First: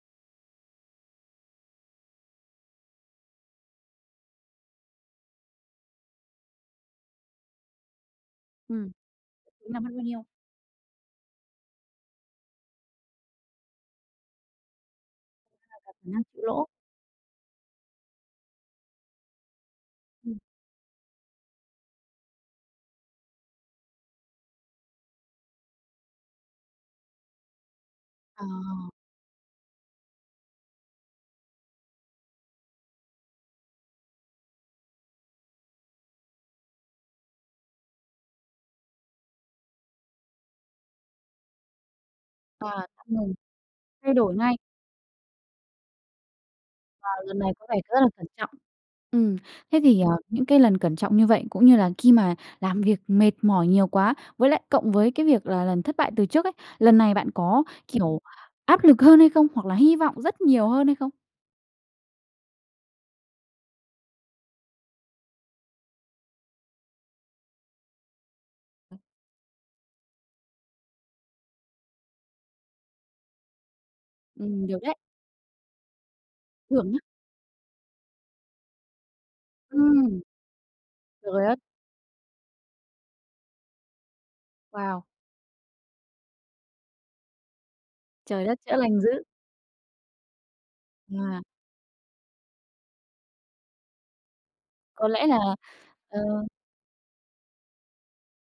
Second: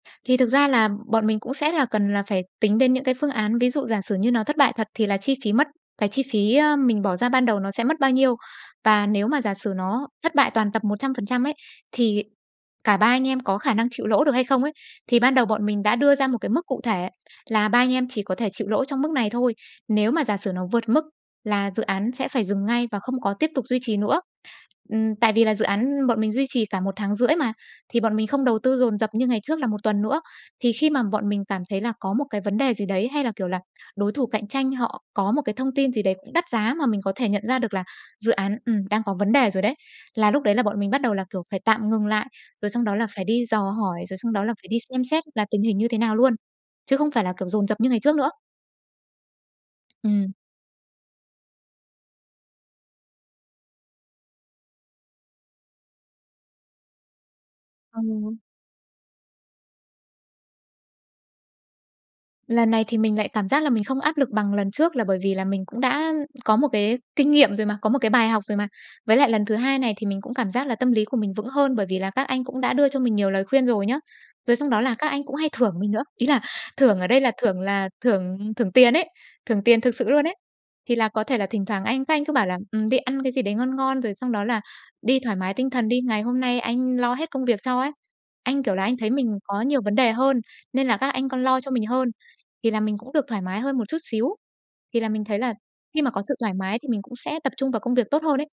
Thì thực ra là bọn mình cũng sẽ là cần là phải tính đến những cái phương án, ví dụ giả sử như nó thất bại thật thì là chi phí mất cái chi phí, á, mình bỏ ra ban đầu nó sẽ mất bao nhiêu. Ừm, Và nếu mà giả tính sử ra mất bao nó nhiêu. thất bại toàn tập 100% ấy, thì cả ba anh em có khả năng chịu lỗ được hay không ấy. Thì ban đầu bọn mình Khả đã đưa năng ra một chịu cái mức lỗ. cụ thể là ba anh em chỉ có thể chịu lỗ trong mức này thôi, nếu mà giả Ừm. sử nó vượt mức là dự án sẽ phải dừng ngay và không có tiếp tục duy trì nữa. Ừm, tại vì là dự án bọn mình duy trì cả 1,5 tháng mà. Thì bọn mình không Ờ. đầu tư dồn dập như ngày trước là 1 tuần nữa. Thì khi mà bọn mình cảm thấy là có một cái vấn đề gì đấy, hay là, kiểu là, đối thủ cạnh tranh họ có một cái thông tin gì đấy cũng đắt giá mà mình có thể nhận ra được là dự án, ừm, đang có vấn đề rồi đấy, là lúc đấy là bọn mình bắt đầu là, kiểu, phải tạm ngừng lại, rồi xong À, đó tạm là phải ngừng. đi dò hỏi, Thay rồi xong đổi đó là ngay. phải đi xem xét là tình hình như thế nào luôn. Chứ Và không phải là, lần kiểu, này có dồn dập vẻ như ngày rất là trước cẩn nữa. trọng. Ừm, thế thì, à, Ừm. những cái lần cẩn trọng như vậy, cũng như là khi mà làm việc mệt mỏi nhiều quá, với lại cộng với cái việc là lần thất bại từ trước ấy, lần này bạn có, kiểu, Ừ. áp lực hơn hay không? Hoặc là hy vọng rất nhiều hơn hay không? Lần này thì mình lại cảm giác là mình không áp lực bằng lần trước là bởi vì là mình cũng đã có một cái kinh nghiệm rồi mà, có một cái bài học rồi mà. Với lại lần thứ hai này thì mình cũng cảm giác là tâm lý của mình vững hơn, bởi vì là các anh cũng đã đưa cho mình nhiều lời khuyên rồi nhá. Rồi Ừm, xong được đó là đấy. các anh cũng hay thưởng mình nữa, ý là Thưởng thưởng nhá. ở đây là thưởng là thưởng thưởng tiền ấy, thưởng tiền thực Ừm. sự luôn ấy. Thì là có Được thể rồi là á. thỉnh thoảng anh các anh cứ bảo là "Ừm, đi ăn cái gì đấy ngon ngon rồi xong đó là Wow! đi thoải mái tinh thần đi. Ngày hôm nay anh lo hết công việc cho" ấy. Trời đất, Anh, kiểu chữa là, anh lành thấy dữ. mình có nhiều vấn đề hơn, nên là các anh À. còn lo cho mình hơn, thì là mình cũng được thoải mái hơn một chút xíu. Thì Có là mình lẽ là, thấy là khi mà ờ có sự thoải mái thì mình cũng sẽ tập trung vào công việc tốt hơn ấy.